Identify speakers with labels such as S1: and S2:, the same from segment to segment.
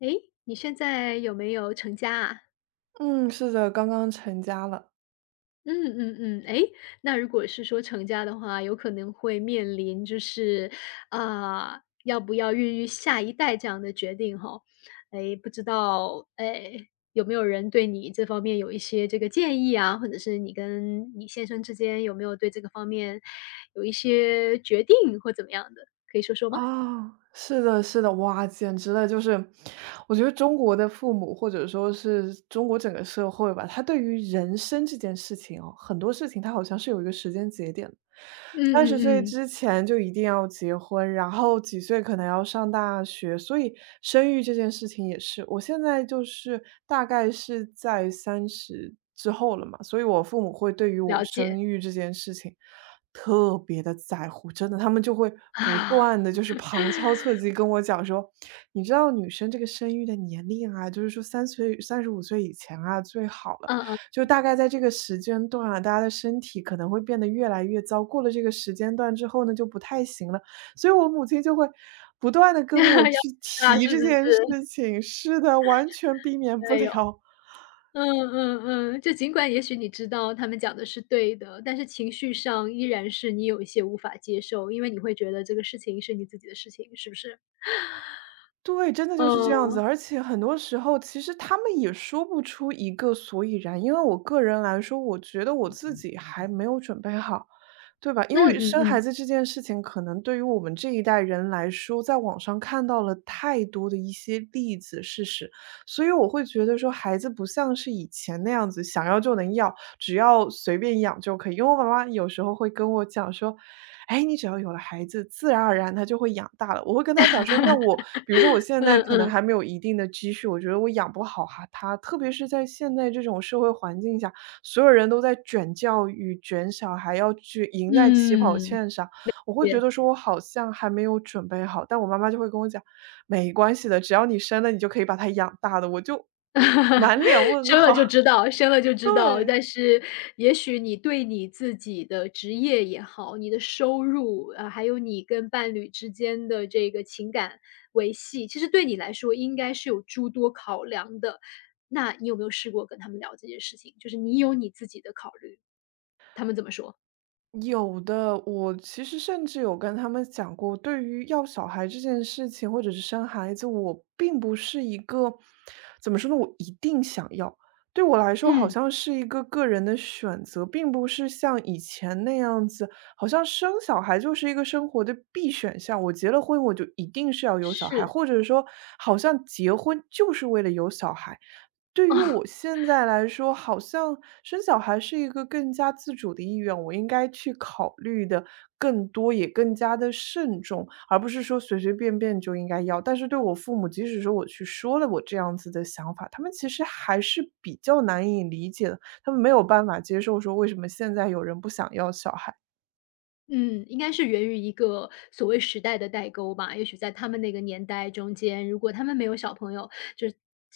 S1: 诶，你现在有没有成家啊？
S2: 嗯，是的，刚刚成家了。
S1: 嗯嗯嗯，诶，那如果是说成家的话，有可能会面临要不要孕育下一代这样的决定哈。诶，不知道，诶，有没有人对你这方面有一些这个建议啊，或者是你跟你先生之间有没有对这个方面有一些决定或怎么样的，可以说说吗？
S2: 啊，是的是的，哇，简直了！就是，我觉得中国的父母或者说是中国整个社会吧，他对于人生这件事情哦，很多事情他好像是有一个时间节点的
S1: 嗯
S2: 30岁
S1: 嗯嗯，
S2: 之前就一定要结婚，然后几岁可能要上大学，所以生育这件事情也是。我现在就是大概是在三十之后了嘛，所以我父母会对于我
S1: 了解，
S2: 生育这件事情特别的在乎，真的，他们就会不
S1: 啊，
S2: 断的 就是旁敲侧击跟我讲说：“你知道女生这个生育的年龄啊，就是说35岁以前啊，最好了。
S1: 嗯嗯，
S2: 就大概在这个时间段啊，大家的身体可能会变得越来越糟，过了这个时间段之后呢，就不太行了。”所以我母亲就会不断的 跟我
S1: 那要
S2: 去提
S1: 是
S2: 这
S1: 不
S2: 件事
S1: 是？
S2: 情，是的，完全避免不
S1: 没有
S2: 了。
S1: 嗯嗯嗯，就尽管也许你知道他们讲的是对的，但是情绪上依然是你有一些无法接受，因为你会觉得这个事情是你自己的事情，是不是？
S2: 对，真的就是这样子，
S1: 哦，
S2: 而且很多时候其实他们也说不出一个所以然。因为我个人来说，我觉得我自己还没有准备好，对吧？因
S1: 嗯
S2: 为
S1: 嗯
S2: 生孩
S1: 嗯，
S2: 子这件事情，可能对于我们这一代人来说，在网上看到了太多的一些例子事实，所以我会觉得说，孩子不像是以前那样子想要就能要，只要随便养就可以。因为我妈妈有时候会跟我讲说。哎，你只要有了孩子，自然而然他就会养大了。我会跟他讲说，那我比如说我现
S1: 嗯
S2: 在可能
S1: 嗯，
S2: 还没有一定的积蓄，我觉得我养不好哈他，特别是在现在这种社会环境下，所有人都在卷教育、卷小孩，要去赢在起跑
S1: 嗯。
S2: 线上，我会觉
S1: 也
S2: 得说我好像还没有准备好。但我妈妈就会跟我讲，没关系的，只要你生了，你就可以把他养大的。我就 满脸 问
S1: 生了
S2: 号，
S1: 就知道，生了就 知道。
S2: 对。
S1: 但是也许你对你自己的职业也好，你的收入啊，还有你跟伴侣之间的这个情感维系，其实对你来说应该是有诸多考量的。那你有没有试过跟他们聊这件事情？就是你有你自己的考虑，他们怎么说？
S2: 有的，我其实甚至有跟他们讲过，对于要小孩这件事情，或者是生孩子，我并不是一个，怎么说呢，我一定想要。对我来说，好
S1: 嗯，
S2: 像是一个个人的选择，并不是像以前那样子，好像生小孩就是一个生活的必选项。我结了婚，我就一定是要有小孩，
S1: 是。
S2: 或者说，好像结婚就是为了有小孩。对于我现在来说，好像生小孩是一个更加自主的意愿，我应该去考虑的更多，也更加的慎重，而不是说随随便便就应该要。但是对我父母，即使说我去说了我这样子的想法，他们其实还是比较难以理解的，他们没有办法接受说为什么现在有人不想要小孩。
S1: 嗯，应该是源于一个所谓时代的代沟吧。也许在他们那个年代中间，如果他们没有小朋友，就是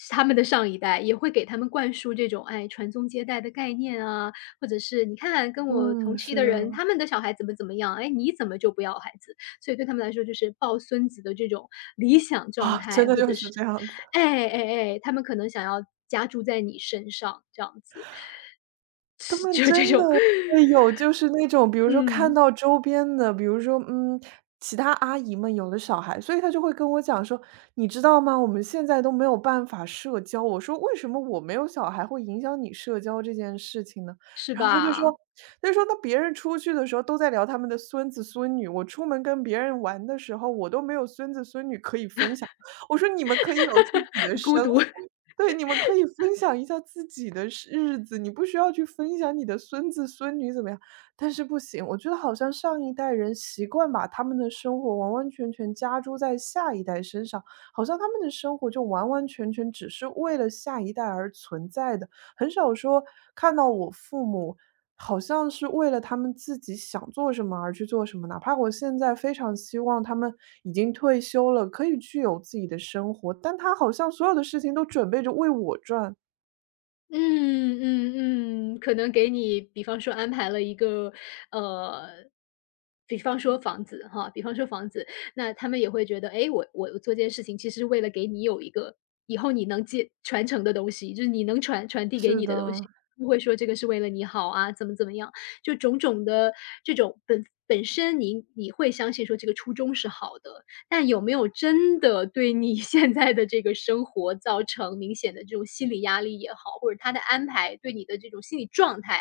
S1: 他们的上一代也会给他们灌输这种，哎，传宗接代的概念啊，或者是你看跟我同
S2: 嗯，
S1: 期
S2: 是
S1: 的人，
S2: 的。
S1: 他们的小孩怎么怎么样，哎，你怎么就不要孩子？所以对他们来说，就是抱孙子的这种理想状
S2: 啊，真
S1: 态，
S2: 的
S1: 或
S2: 就
S1: 者
S2: 是
S1: 是，
S2: 这样子。
S1: 哎哎哎，他们可能想要家住在你身上，这样子，
S2: 他 们
S1: 就这种，
S2: 对，有，就是那种比 如说看
S1: 嗯，
S2: 到周边的，比如说，嗯，其他阿姨们有了小孩，所以她就会跟我讲说：“你知道吗？我们现在都没有办法社交。”我说：“为什么我没有小孩会影响你社交这件事情呢？”
S1: 是
S2: 然后她就说
S1: 吧？
S2: 她就说：“那别人出去的时候都在聊他们的孙子孙女，我出门跟别人玩的时候，我都没有孙子孙女可以分享。”我说：“你们可以有自己的
S1: 孤
S2: 生活。”
S1: 独。
S2: 对，你们可以分享一下自己的是日子，你不需要去分享你的孙子孙女怎么样。但是不行，我觉得好像上一代人习惯把他们的生活完完全全加诸在下一代身上，好像他们的生活就完完全全只是为了下一代而存在的，很少说看到我父母好像是为了他们自己想做什么而去做什么，哪怕我现在非常希望他们已经退休了，可以去有自己的生活，但他好像所有的事情都准备着为我转。
S1: 嗯嗯嗯，可能给你比方说安排了一个，呃，比方说房子哈，比方说房子，那他们也会觉得，哎，我做这件事情其实是为了给你有一个以后你能接传承的东西，就是你能传递给
S2: 是
S1: 你的东
S2: 的。
S1: 西，不会说这个是为了你好啊，怎么怎么样，就种种的这种本身你会相信说这个初衷是好的，但有没有真的对你 现在的这个生活造成明显的这种心理压力也好，或者他的安排对你的这种心理状态，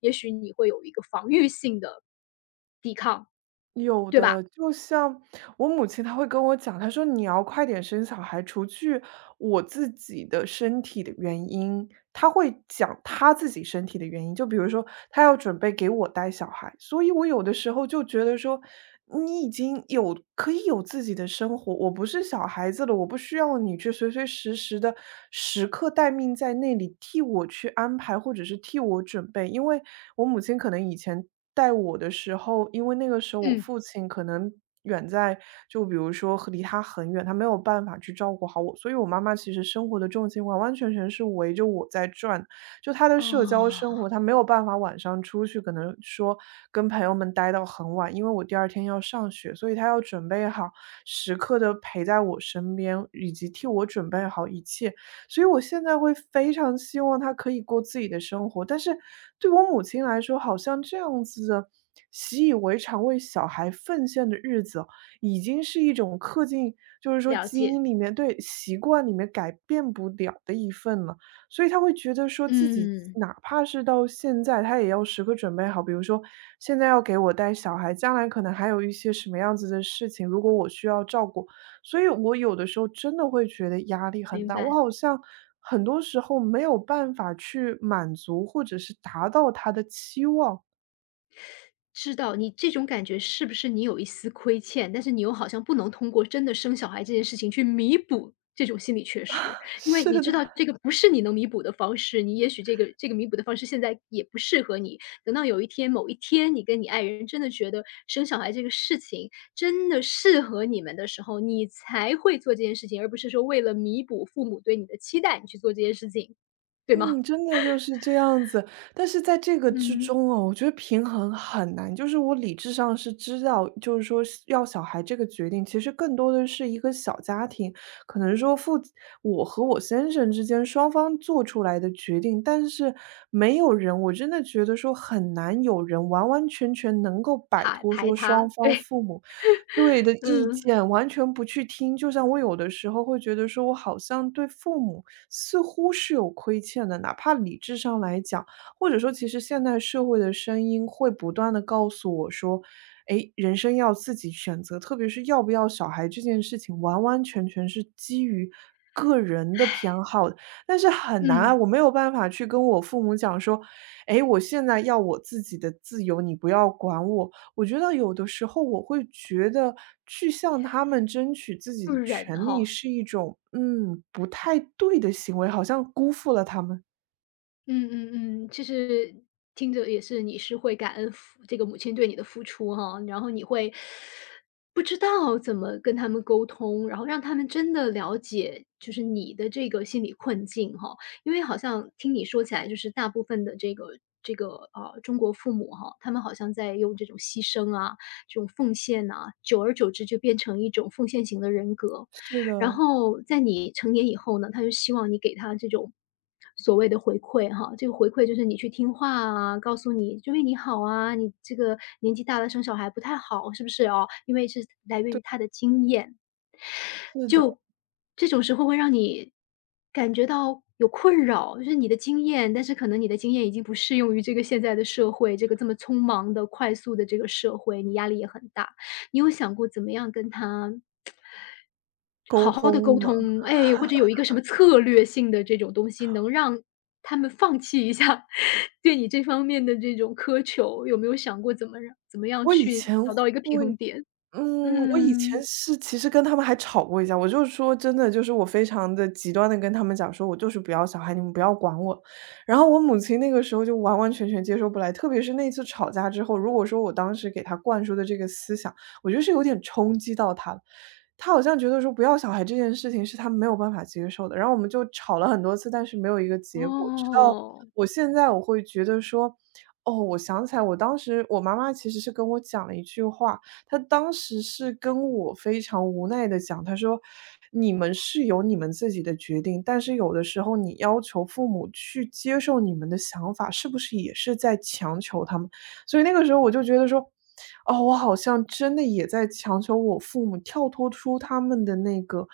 S1: 也许你会有一个防御性的，
S2: 有
S1: 对吧？
S2: 的，就像我母亲，她会跟我讲，她说：“你要快点生小孩，除去我自己的身体的原因。”她会讲她自己身体的原因，就比如说她要准备给我带小孩，所以我有的时候就觉得说，你已经有可以有自己的生活，我不是小孩子了，我不需要你去随随时时的时刻待命在那里替我去安排，或者是替我准备，因为我母亲可能以前。带我的时候，因为那个时候我
S1: 嗯。
S2: 父亲可能远在，就比如说和离他很远，他没有办法去照顾好我，所以我妈妈其实生活的重心完完全全是围着我在转，就她的社交
S1: 哦，
S2: 生活，她没有办法晚上出去，可能说跟朋友们待到很晚，因为我第二天要上学，所以她要准备好时刻的陪在我身边，以及替我准备好一切。所以我现在会非常希望他可以过自己的生活，但是对我母亲来说，好像这样子的习以为常为小孩奉献的日子哦已经是一种刻进就是说
S1: 了
S2: 基
S1: 解，
S2: 因里面对，习惯里面改变不了的一份了。所以他会觉得说自己
S1: 嗯，
S2: 哪怕是到现在，他也要时刻准备好，比如说现在要给我带小孩，将来可能还有一些什么样子的事情，如果我需要照顾，所以我有的时候真的会觉得压力很
S1: 明
S2: 大，我
S1: 白。
S2: 好像很多时候没有办法去满足或者是达到他的期望。
S1: 知道，你这种感觉是不是你有一丝亏欠，但是你又好像不能通过真的生小孩这件事情去弥补这种心理缺失。因为
S2: 是
S1: 你知
S2: 的。
S1: 道这个不是你能弥补的方式，你也许这个弥补的方式现在也不适合你。等到有一天，某一天你跟你爱人真的觉得生小孩这个事情真的适合你们的时候，你才会做这件事情，而不是说为了弥补父母对你的期待，你去做这件事情，对吗？
S2: 嗯，真的就是这样子。但是在这个之
S1: 嗯，
S2: 中哦，我觉得平衡很难。就是我理智上是知道，就是说是要小孩这个决定，其实更多的是一个小家庭，可能说我和我先生之间双方做出来的决定。但是没有人，我真的觉得说很难有人完完全全能够摆
S1: 排
S2: 脱
S1: 排
S2: 说双
S1: 他，
S2: 方
S1: 对，
S2: 父母对的意
S1: 嗯
S2: 见，完全不去听。就像我有的时候会觉得说，我好像对父母似乎是有亏欠的，哪怕理智上来讲，或者说其实现代社会的声音会不断的告诉我说，诶，人生要自己选择，特别是要不要小孩这件事情，完完全全是基于个人的偏好的。但是很难啊，
S1: 嗯，
S2: 我没有办法去跟我父母讲说，诶，我现在要我自己的自由，你不要管我。我觉得有的时候我会觉得去向他们争取自己
S1: 不
S2: 的
S1: 忍
S2: 权利
S1: 哈、
S2: 是一种，嗯，不太对的行为，好像辜负了他们。
S1: 嗯嗯嗯，其实听着也是，你是会感恩父这个母亲对你的付出哈，然后你会不知道怎么跟他们沟通，然后让他们真的了解，就是你的这个心理困境哈。因为好像听你说起来，就是大部分的这个中国父母哈，他们好像在用这种牺牲啊、这种奉献呐、久而久之就变成一种奉献型的人格。
S2: 是
S1: 然
S2: 的，
S1: 后在你成年以后呢，他就希望你给他这种所谓的回馈哈，这个回馈就是你去听话啊，告诉你就为你好啊，你这个年纪大了生小孩不太好，是不是哦？因为是来源于他的经验，
S2: 是的，
S1: 就这种时候会让你感觉到有困扰，就是你的经验，但是可能你的经验已经不适用于这个现在的社会，这个这么匆忙的、快速的这个社会，你压力也很大。你有想过怎么样跟他
S2: 沟
S1: 好好的
S2: 通
S1: 沟
S2: 嘛。
S1: 通，哎，或者有一个什么策略性的这种东西，能让他们放弃一下 对你这方面的这种苛求，有没有想过怎么怎么样
S2: 我以
S1: 去
S2: 前
S1: 找到一个平衡点？
S2: 嗯，我以前
S1: 嗯，
S2: 是其实跟他们还吵过一架，我就说真的，就是我非常的极端的跟他们讲说：“我就是不要小孩，你们不要管我。”然后我母亲那个时候就完完全全接受不来，特别是那次吵架之后，如果说我当时给她灌输的这个思想，我觉得是有点冲击到她了。她好像觉得说不要小孩这件事情是她没有办法接受的，然后我们就吵了很多次，但是没有一个结果。直到
S1: 哦，
S2: 我现在我会觉得说，哦，我想起来我当时我妈妈其实是跟我讲了一句话，他当时是跟我非常无奈的讲，他说：“你们是有你们自己的决定，但是有的时候你要求父母去接受你们的想法，是不是也是在强求他们？”所以那个时候我就觉得说，哦，我好像真的也在强求我父母跳脱出他们的那个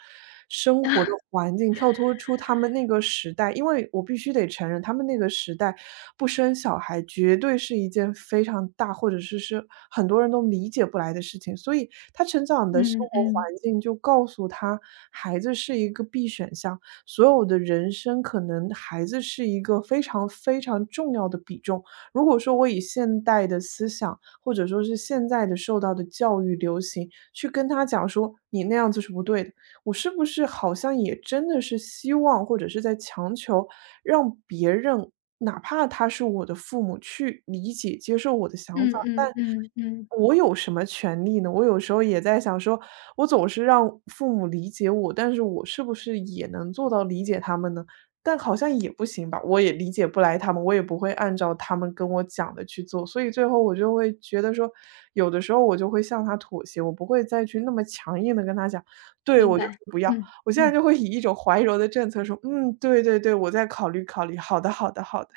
S2: 生活的环境，跳脱出他们那个时代。因为我必须得承认，他们那个时代不生小孩绝对是一件非常大，或者是很多人都理解不来的事情。所以他成长的生
S1: 嗯
S2: 活环
S1: 嗯，
S2: 境就告诉他，孩子是一个必选项，所有的人生可能孩子是一个非常非常重要的比重。如果说我以现代的思想，或者说是现在的受到的教育流行，去跟他讲说你那样子是不对的，我是不是好像也真的是希望或者是在强求让别人，哪怕他是我的父母去理解、接受我的想法。
S1: 嗯嗯嗯嗯，
S2: 我有什么权利呢？我有时候也在想说，我总是让父母理解我，但是我是不是也能做到理解他们呢？但好像也不行吧，我也理解不来他们，我也不会按照他们跟我讲的去做，所以最后我就会觉得说，有的时候我就会向他妥协，我不会再去那么强硬的跟他讲，对
S1: 明
S2: 我就
S1: 白，
S2: 是不要。
S1: 嗯，
S2: 我现在
S1: 嗯。
S2: 就会以一种怀柔的政策说，嗯，对对对，我再考虑考虑，好的好的好的，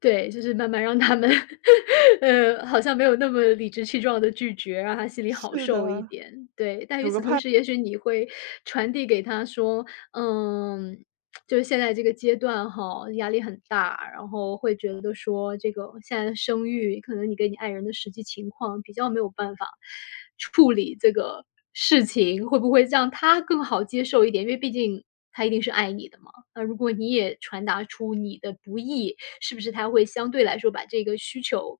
S1: 对，就是慢慢让他们 好像没有那么理直气壮的拒绝，让他 心里好
S2: 是
S1: 受一
S2: 的，
S1: 点，对。但与此同时，也许你会传递给他说，嗯，就是现在这个阶段哈，压力很大，然后会觉得说这个现在的生育，可能你跟你爱人的实际情况比较没有办法处理这个事情，会不会让他更好接受一点？因为毕竟他一定是爱你的嘛，那如果你也传达出你的不易，是不是它会相对来说把这个需求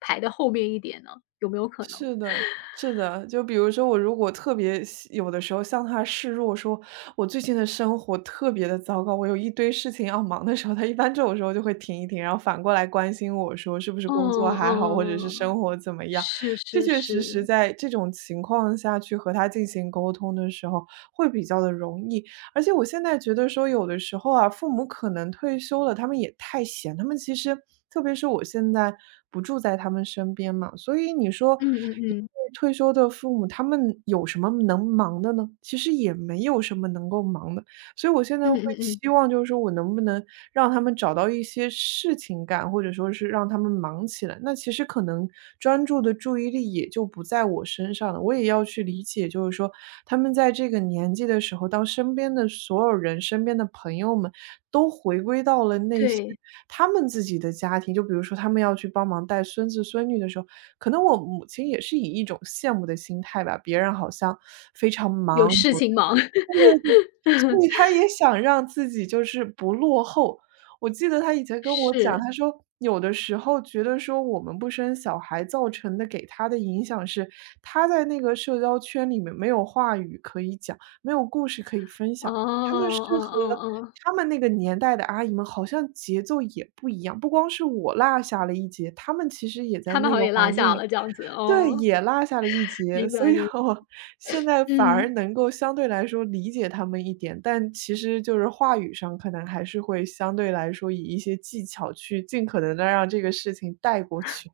S1: 排到后面一点呢？有没有可能？
S2: 是的，是的，就比如说我如果特别喜有的时候向他示弱，说我最近的生活特别的糟糕，我有一堆事情要忙的时候，他一般这种时候就会停一停，然后反过来关心我说是不是
S1: 嗯
S2: 工作还好，或者是生
S1: 嗯，
S2: 活怎么样。
S1: 是
S2: 确
S1: 是
S2: 确实实
S1: 是，
S2: 在这种情况下去和他进行沟通的时候，会比较的容易。而且我现在觉得说有的时候啊，父母可能退休了，他们也太闲，他们其实特别是我现在不住在他们身边嘛，所以你说
S1: 嗯嗯
S2: 一
S1: 嗯，
S2: 对退休的父母，他们有什么能忙的呢？其实也没有什么能够忙的，所以我现在
S1: 嗯
S2: 会
S1: 嗯嗯，
S2: 希望就是说我能不能让他们找到一些事情干，或者说是让他们忙起来。那其实可能专注的注意力也就不在我身上了。我也要去理解，就是说他们在这个年纪的时候，当身边的所有人、身边的朋友们都回归到了那些
S1: 对，
S2: 他们自己的家庭，就比如说他们要去帮忙带孙子孙女的时候，可能我母亲也是以一种羡慕的心态吧，别人好像非常
S1: 有
S2: 忙，
S1: 事情
S2: 对
S1: 忙，
S2: 对对，所以他也想让自己就是不落后。我记得他以前跟我讲，
S1: 是，
S2: 他说有的时候觉得说我们不生小孩造成的给他的影响是，他在那个社交圈里面没有话语可以讲，没有故事可以分
S1: 哦，
S2: 享。他们是
S1: 哦哦
S2: 和
S1: 哦，
S2: 他们那个年代的阿姨们好像节奏也不一样，不光是我落下了一截，他们其实也在
S1: 他们
S2: 那
S1: 好像
S2: 个
S1: 也落
S2: 环
S1: 下
S2: 境里
S1: 了这样子，
S2: 对，
S1: 哦，
S2: 也落下了一截，
S1: 明
S2: 所
S1: 白
S2: 以
S1: 明白
S2: 我现在反而
S1: 嗯。
S2: 能够相对来说理解他们一点，但其实就是话语上可能还是会相对来说以一些技巧去尽可能的让这个事情带过去。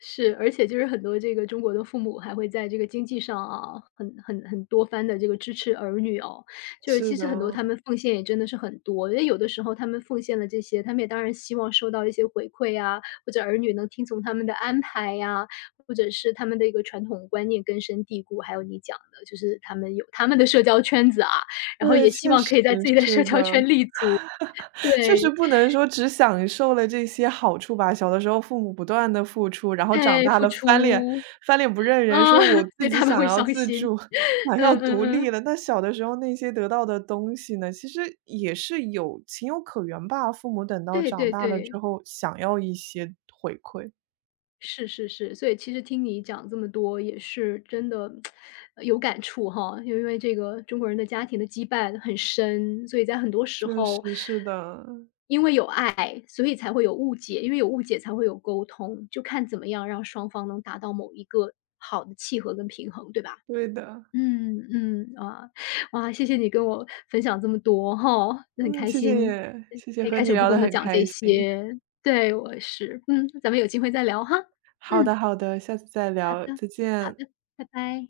S1: 是，而且就是很多这个中国的父母还会在这个经济上啊，很多番的这个支持儿女哦。就是
S2: 是
S1: 其实很多
S2: 的，
S1: 他们奉献也真的是很多，因为有的时候他们奉献了这些，他们也当然希望收到一些回馈啊，或者儿女能听从他们的安排呀，或者是他们的一个传统观念根深蒂固。还有你讲的，就是他们有他们的社交圈子啊，然后也
S2: 对，
S1: 希
S2: 确
S1: 望
S2: 实
S1: 可以在自己的
S2: 是
S1: 社交
S2: 的。
S1: 圈立足。
S2: 确实
S1: 对，
S2: 不能说只享受了这些好处吧，小的时候父母不断的付出，然后长
S1: 哎，
S2: 大
S1: 付
S2: 了翻脸
S1: 出，
S2: 翻脸不认人，
S1: 啊，
S2: 说我
S1: 所
S2: 自
S1: 以
S2: 己
S1: 他们
S2: 想
S1: 会
S2: 要
S1: 伤
S2: 自
S1: 心，
S2: 助，想要
S1: 嗯嗯
S2: 独立
S1: 嗯。
S2: 了。那小的时候那些得到的东西呢，其实也是有情有可原吧，父母等到
S1: 对
S2: 长
S1: 对
S2: 大了
S1: 对，
S2: 之后想要一些回馈。
S1: 是是是，所以其实听你讲这么多也是真的，有感触哈。因为这个中国人的家庭的羁绊很深，所以在很多时
S2: 确
S1: 候
S2: 实是的，
S1: 因为有爱，所以才会有误解，因为有误解才会有沟通，就看怎么样让双方能达到某一个好的契合跟平衡，对吧？
S2: 对的。
S1: 嗯嗯，啊哇，谢谢你跟我分享这么多哈，那很
S2: 嗯，
S1: 开
S2: 谢
S1: 心，
S2: 谢，谢谢
S1: 可以
S2: 和
S1: 开
S2: 你
S1: 诚布
S2: 聊得
S1: 公的
S2: 很
S1: 讲
S2: 开
S1: 这
S2: 心。
S1: 些。对，我也是，嗯，咱们有机会再聊哈。
S2: 好的
S1: 嗯，
S2: 好的，下次再
S1: 好
S2: 聊，
S1: 的
S2: 再
S1: 好
S2: 见。
S1: 的，拜拜。